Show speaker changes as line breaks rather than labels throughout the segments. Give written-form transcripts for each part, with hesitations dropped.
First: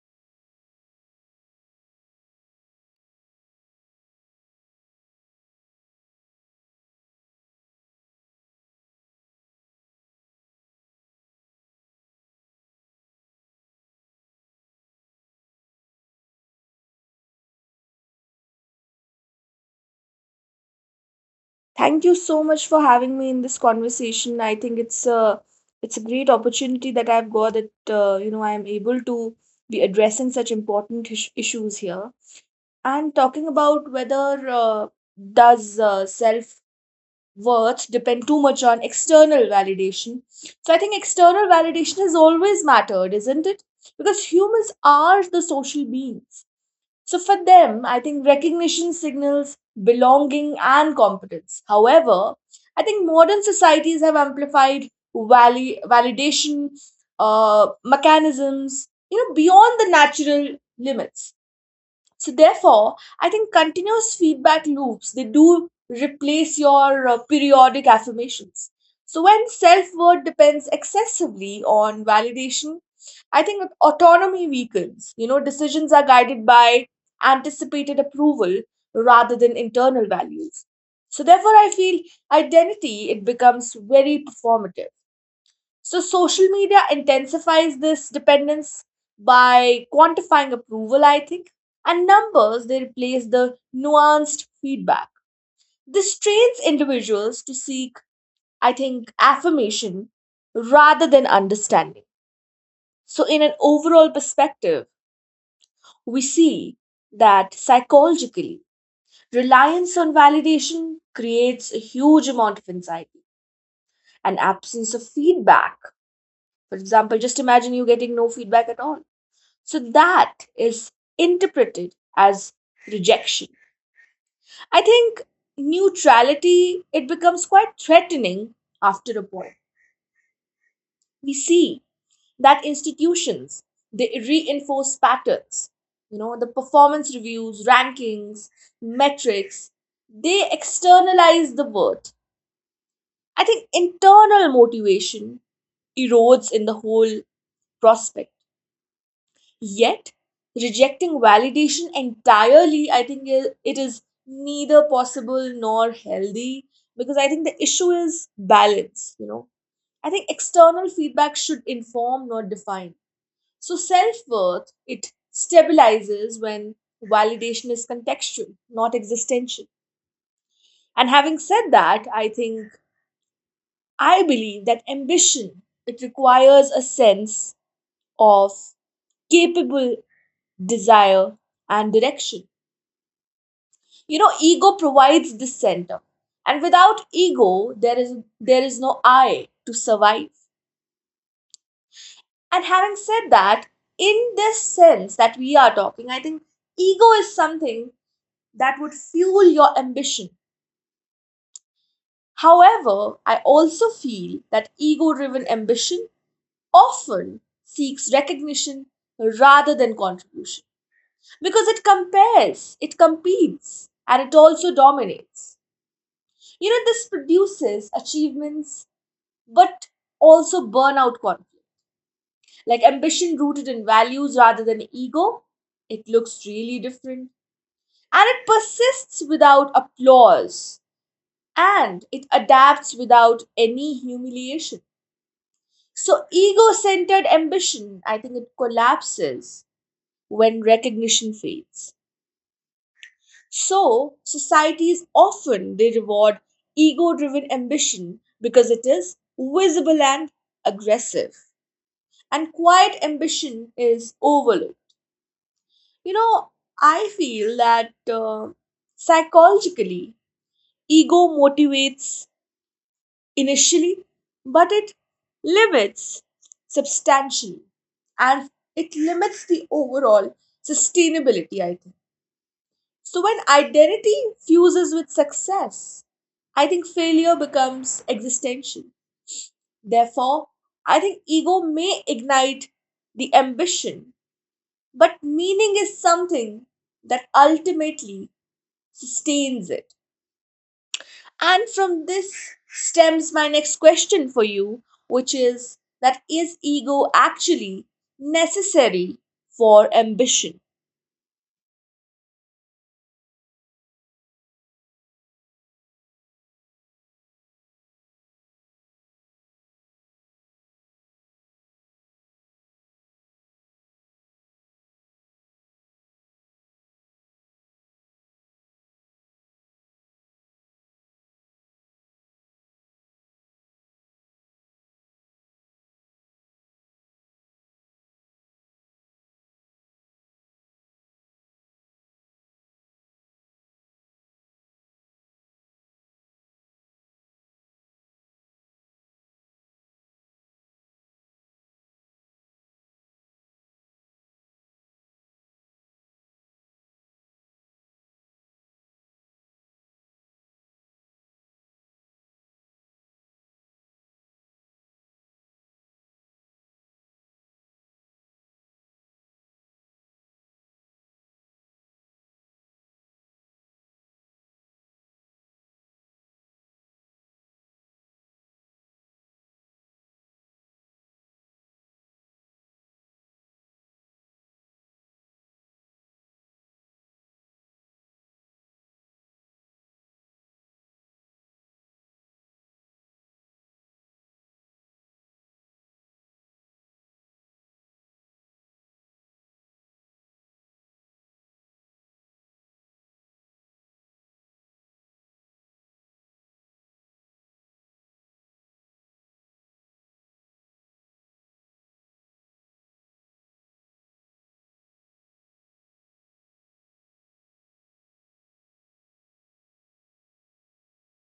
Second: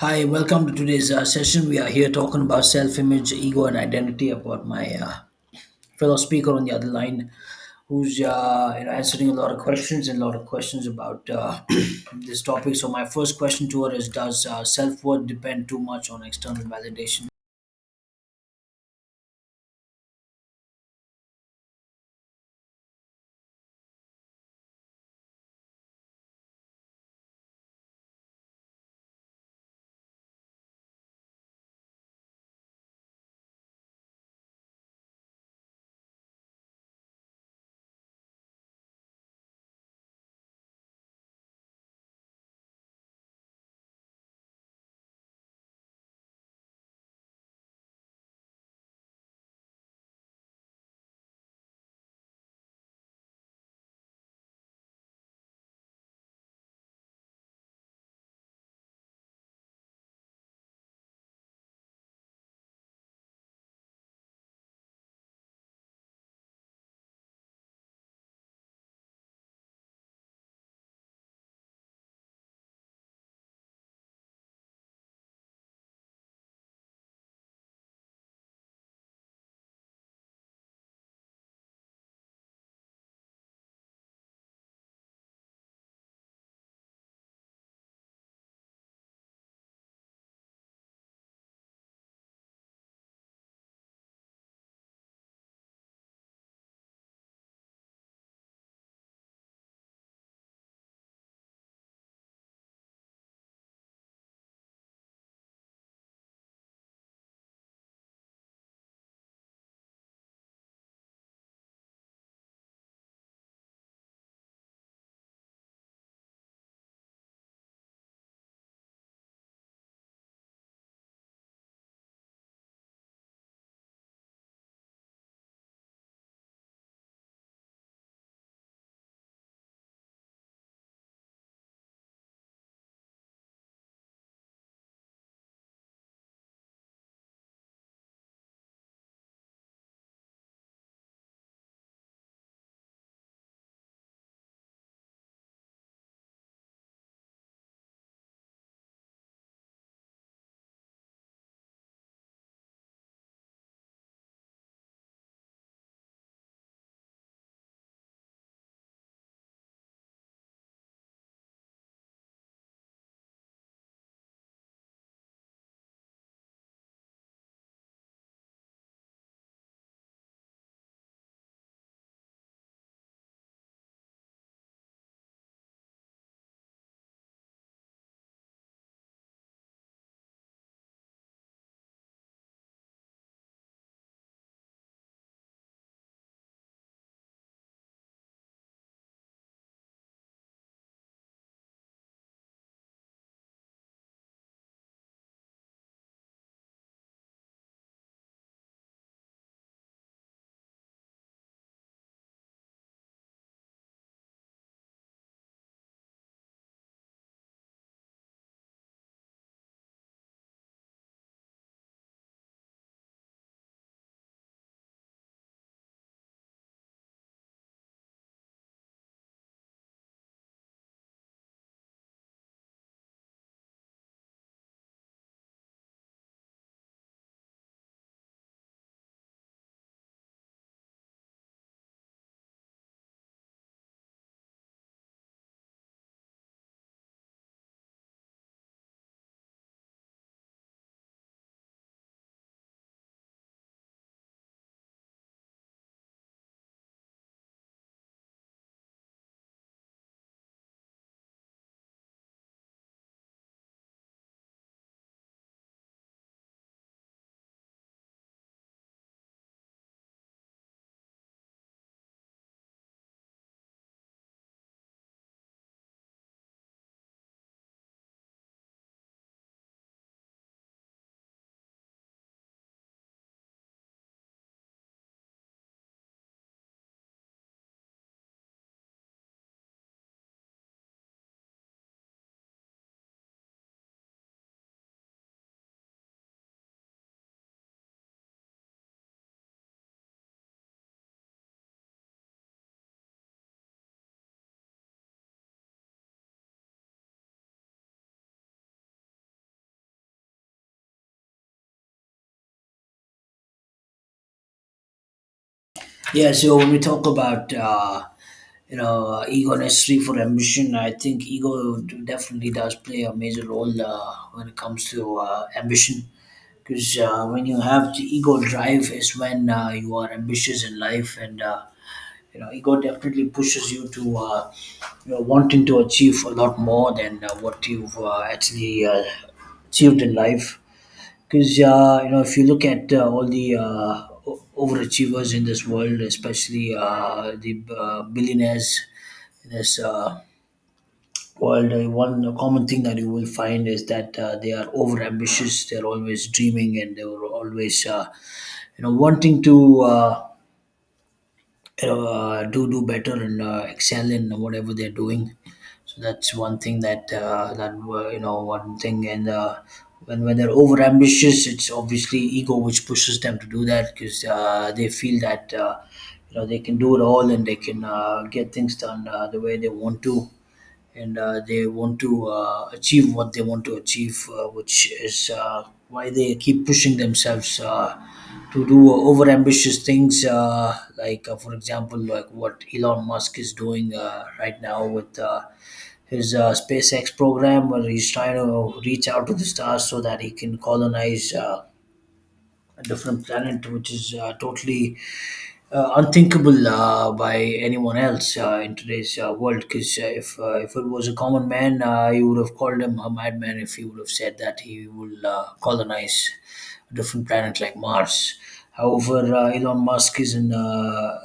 Hi, welcome to today's session. We are here talking about self image, ego, and identity. I've got my fellow speaker on the other line who's answering a lot of questions and a lot of questions about this topic. So, my first question to her is, does self worth depend too much on external validation?
Thank you so much for having me in this conversation. I think it's a great opportunity that I've got that you know, I'm able to be addressing such important issues here, and talking about whether does self worth depend too much on external validation. So I think external validation has always mattered, isn't it? Because humans are the social beings, so for them, I think recognition signals belonging and competence. However, I think modern societies have amplified validation mechanisms, you know, beyond the natural limits. So therefore, I think continuous feedback loops, they do replace your periodic affirmations. So when self-worth depends excessively on validation, I think autonomy weakens. You know, decisions are guided by anticipated approval rather than internal values. So therefore, I feel identity, it becomes very performative. So social media intensifies this dependence by quantifying approval, I think, and numbers, they replace the nuanced feedback. This trains individuals to seek, I think, affirmation rather than understanding. So, in an overall perspective, we see that psychologically, reliance on validation creates a huge amount of anxiety and absence of feedback. For example, just imagine you getting no feedback at all. So that is interpreted as rejection. I think neutrality, it becomes quite threatening after a point. We see that institutions, they reinforce patterns. You know, the performance reviews, rankings, metrics, they externalize the worth. I think internal motivation erodes in the whole prospect. Yet, rejecting validation entirely, I think it is neither possible nor healthy, because I think the issue is balance, you know. I think external feedback should inform, not define. So, self worth, it stabilizes when validation is contextual, not existential. And having said that, I think I believe that ambition, it requires a sense of capable desire and direction. You know, ego provides the center, and without ego, there is there is no I to survive. And having said that, in this sense that we are talking, I think ego is something that would fuel your ambition. However, I also feel that ego driven ambition often seeks recognition rather than contribution, because it compares, it competes, and it also dominates. You know, this produces achievements, but also burnout conflict. Like ambition rooted in values rather than ego, it looks really different. And it persists without applause, and it adapts without any humiliation. So, ego centered ambition, I think it collapses when recognition fades. So, societies often they reward ego driven ambition because it is visible and aggressive, and quiet ambition is overlooked. You know, I feel that psychologically, ego motivates initially, but it limits substantially, and it limits the overall sustainability, I think. So, when identity fuses with success, I think failure becomes existential. Therefore, I think ego may ignite the ambition, but meaning is something that ultimately sustains it. And from this stems my next question for you, which is that is ego actually necessary for ambition?
Yeah, so when we talk about ego necessary for ambition, I think ego definitely does play a major role when it comes to ambition. Because when you have the ego drive, is when you are ambitious in life, and ego definitely pushes you to wanting to achieve a lot more than what you've actually achieved in life. Because if you look at all the overachievers in this world, especially the billionaires in this world, one common thing that you will find is that they are overambitious. They're always dreaming, and they were always, wanting to. Do better and excel in whatever they're doing. So that's one thing that one thing and. When they're over ambitious, it's obviously ego which pushes them to do that because they feel that they can do it all and they can get things done the way they want to, and they want to achieve what they want to achieve, which is why they keep pushing themselves to do over ambitious things, like, for example, like what Elon Musk is doing right now with. His SpaceX program, where he's trying to reach out to the stars so that he can colonize a different planet, which is totally unthinkable by anyone else in today's world. Because if it was a common man, you would have called him a madman if he would have said that he will colonize a different planet like Mars. However, Elon Musk is in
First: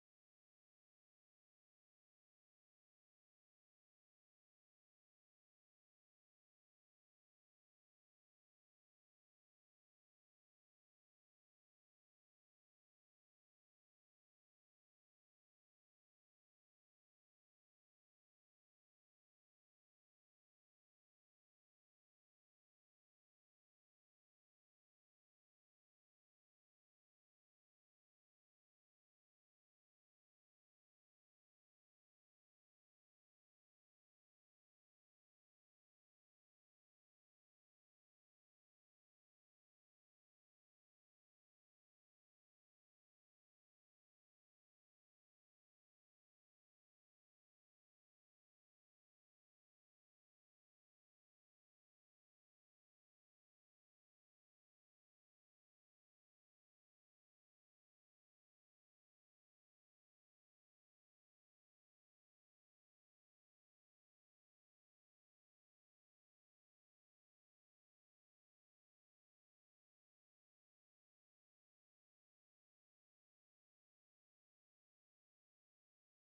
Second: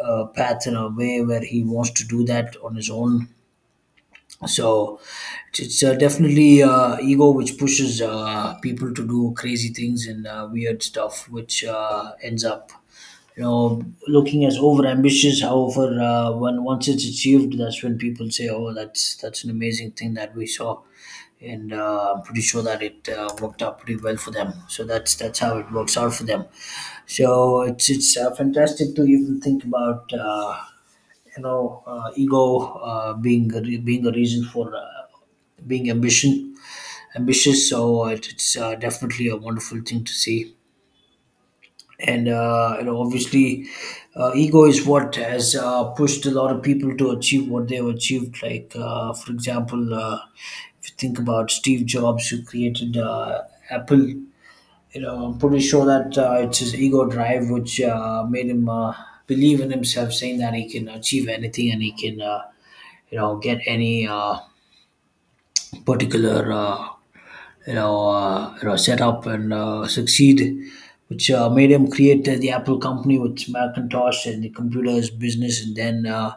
a path in a way where he wants to do that on his own, so it's definitely ego which pushes people to do crazy things and weird stuff which ends up, you know, looking as over ambitious. However, when once it's achieved, that's when people say, oh, that's an amazing thing that we saw, and I'm pretty sure that it worked out pretty well for them. So that's how it works out for them. So it's fantastic to even think about ego being a reason for being ambition ambitious, so it's definitely a wonderful thing to see. And obviously ego is what has pushed a lot of people to achieve what they've achieved, like for example, if you think about steve jobs who created apple. You know, I'm pretty sure that it's his ego drive which made him believe in himself, saying that he can achieve anything and he can, get any particular you know setup and succeed, which made him create the Apple company with Macintosh and the computers business, and then uh,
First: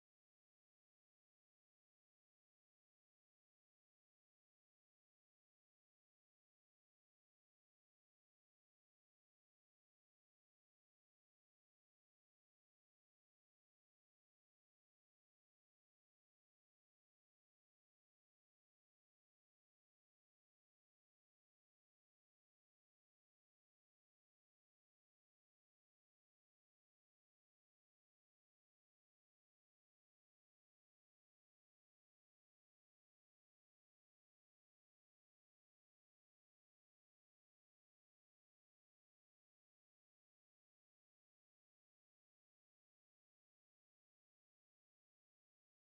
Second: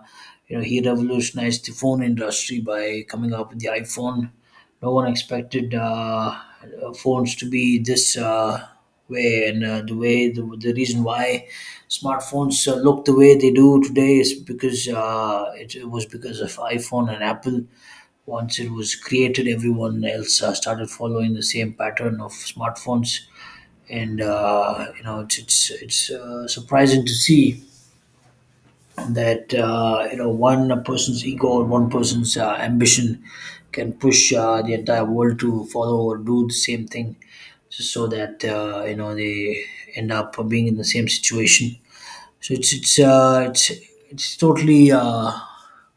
you know he revolutionized the phone industry by coming up with the iPhone. No one expected phones to be this. Way. And the way the reason why smartphones look the way they do today is because it was because of iphone and apple. Once it was created, everyone else started following the same pattern of smartphones, and you know it's surprising to see that one person's ego or one person's ambition can push the entire world to follow or do the same thing, just so that they end up being in the same situation. So it's totally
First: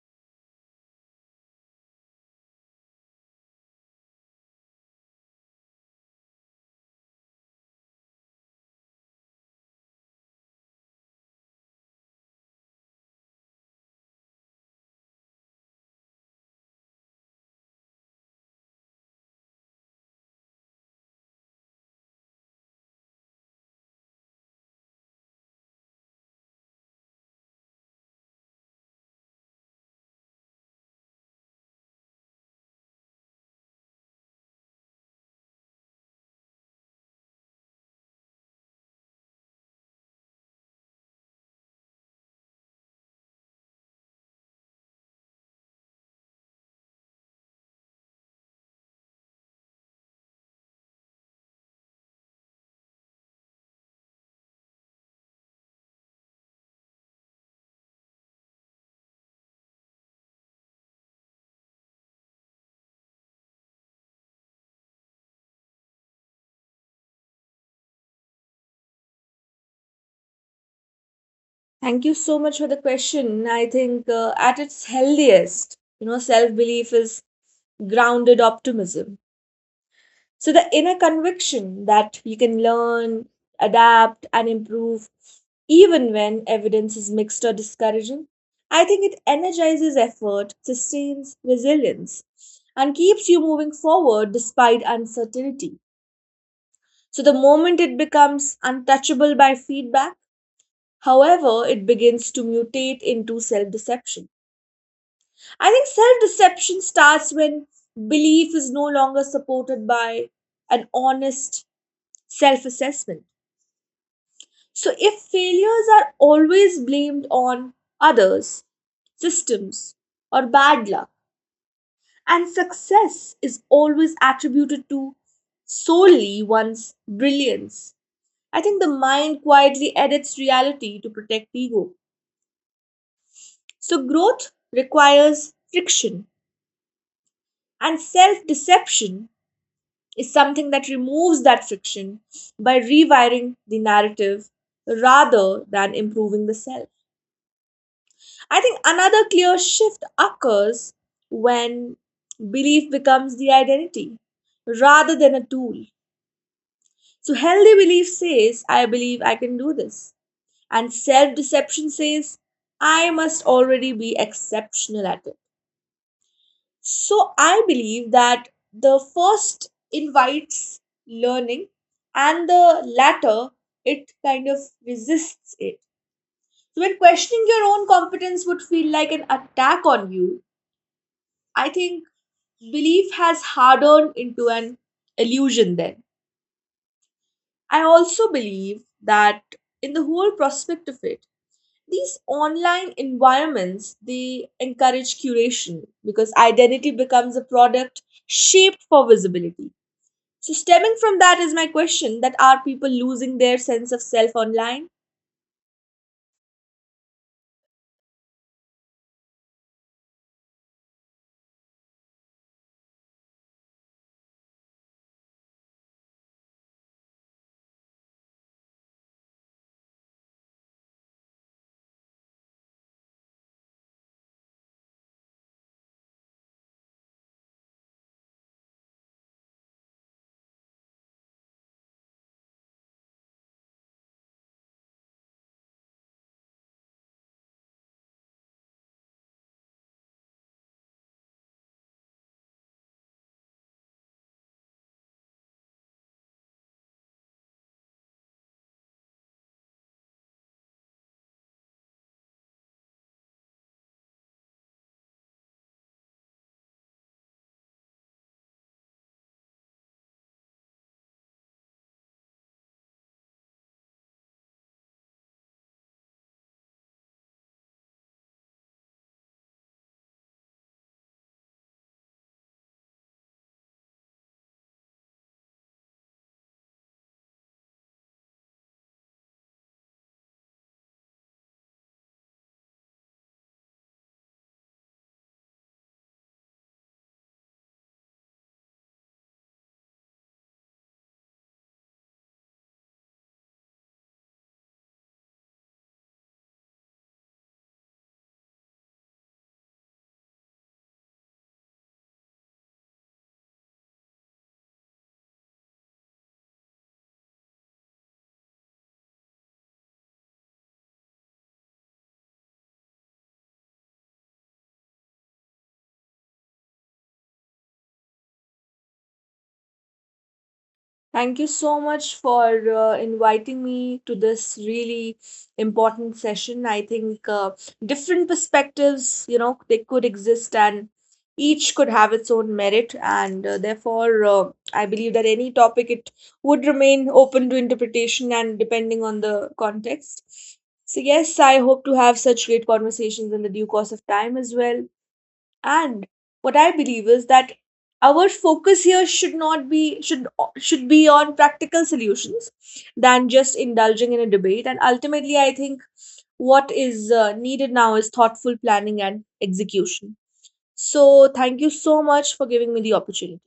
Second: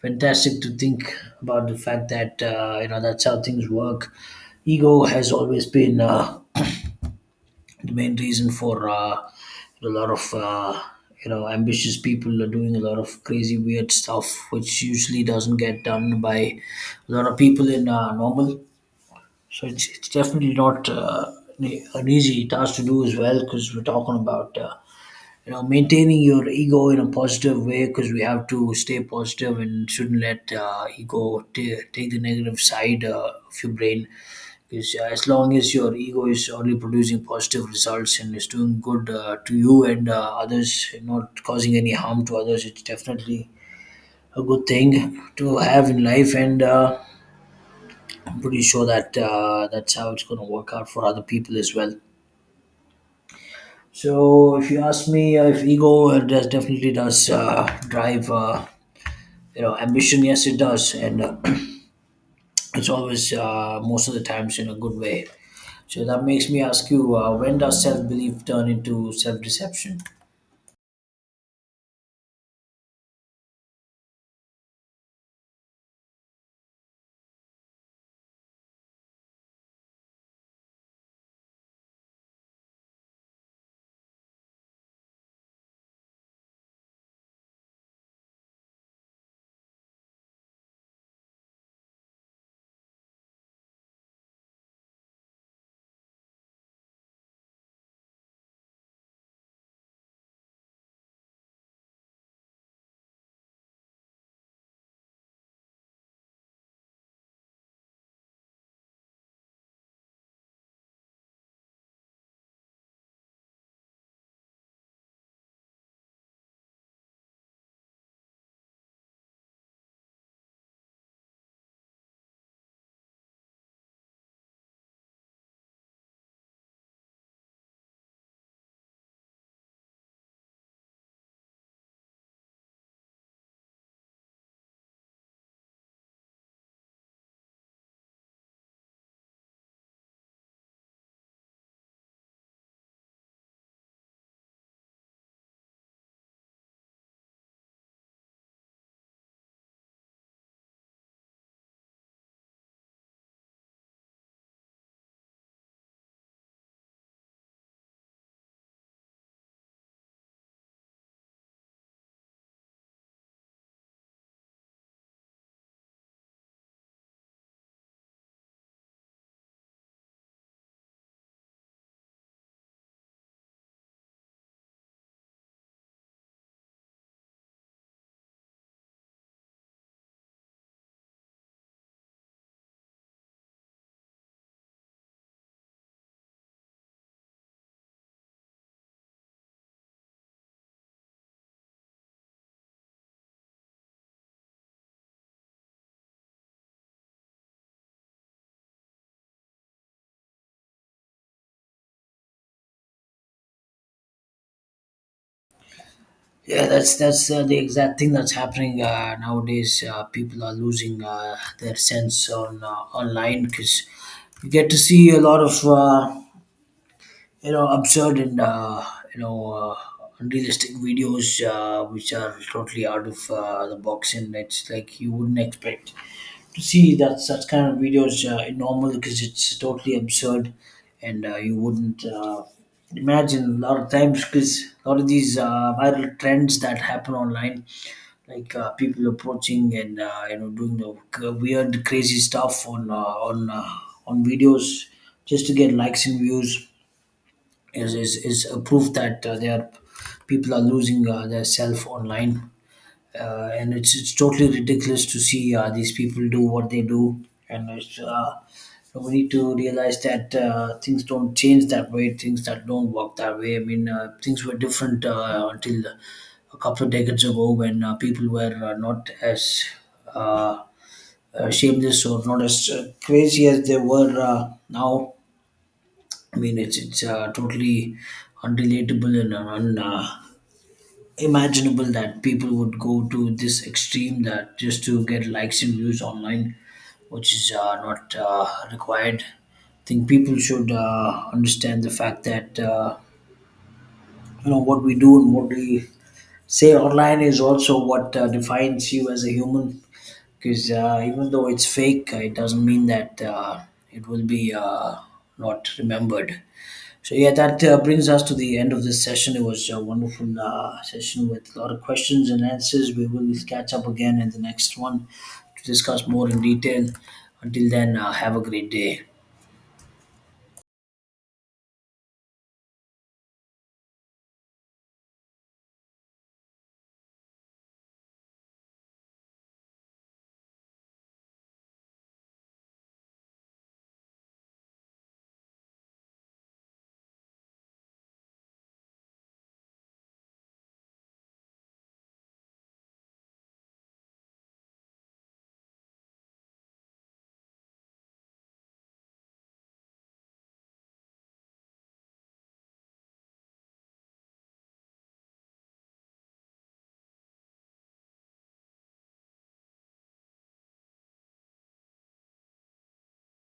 fantastic to think about the fact that that's how things work. Ego has always been the main reason for a lot of ambitious people are doing a lot of crazy weird stuff which usually doesn't get done by a lot of people in normal. So it's definitely not an easy task to do as well, because we're talking about maintaining your ego in a positive way because we have to stay positive and shouldn't let ego ta take the negative side of your brain. Because as long as your ego is only producing positive results and is doing good to you and others, not causing any harm to others, it's definitely a good thing to have in life. And I'm pretty sure that that's how it's going to work out for other people as well. So if you ask me, if ego does definitely does drive, ambition, yes it does, and it's always most of the times in a good way. So that makes me ask you, when does self belief turn into self deception?
Thank you so much for the question. I think at its healthiest, you know, self belief is grounded optimism. So the inner conviction that you can learn, adapt, and improve even when evidence is mixed or discouraging, I think it energizes effort, sustains resilience, and keeps you moving forward despite uncertainty. So the moment it becomes untouchable by feedback, however, it begins to mutate into self deception. I think self deception starts when belief is no longer supported by an honest self assessment. So, if failures are always blamed on others, systems, or bad luck, and success is always attributed to solely one's brilliance, I think the mind quietly edits reality to protect ego. So, growth requires friction, and self deception is something that removes that friction by rewiring the narrative rather than improving the self. I think another clear shift occurs when belief becomes the identity rather than a tool. So, healthy belief says, I believe I can do this. And self deception says, I must already be exceptional at it. So, I believe that the first invites learning, and the latter, it kind of resists it. So, when questioning your own competence would feel like an attack on you, I think belief has hardened into an illusion. Then I also believe that in the whole prospect of it, these online environments, they encourage curation, because identity becomes a product shaped for visibility. So stemming from that is my question that are people losing their sense of self online?
Yeah, that's the exact thing that's happening nowadays. People are losing their sense on online, because you get to see a lot of. Absurd and you know uh, unrealistic videos which are totally out of the box, and it's like you wouldn't expect to see that such kind of videos in normal because it's totally absurd. And you wouldn't imagine a lot of times, because a lot of these viral trends that happen online, like people approaching and doing the weird crazy stuff on on videos just to get likes and views is a proof that they are people are losing their self online. And it's totally ridiculous to see these people do what they do, and it's. We need to realize that things don't change that way. Things that don't work that way. I mean, things were different until a couple of decades ago when people were not as uh, shameless or not as crazy as they were now. I mean, it's totally unrelatable and unimaginable that people would go to this extreme that just to get likes and views online, which is not required. I think people should understand the fact that what we do and what we say online is also what defines you as a human. Because even though it's fake, it doesn't mean that it will be not remembered. So yeah, that brings us to the end of this session. It was a wonderful session with a lot of questions and answers. We will catch up again in the next one to discuss more in detail. Until then, have a great day.
Thank you so much for inviting me to this really important session. I think different perspectives, you know, they could exist and each could have its own merit. And therefore, I believe that any topic, it would remain open to interpretation and depending on the context. So, yes, I hope to have such great conversations in the due course of time as well. And what I believe is that our focus here should not be should be on practical solutions than just indulging in a debate. And ultimately I think what is needed now is thoughtful planning and execution. So thank you so much for giving me the opportunity.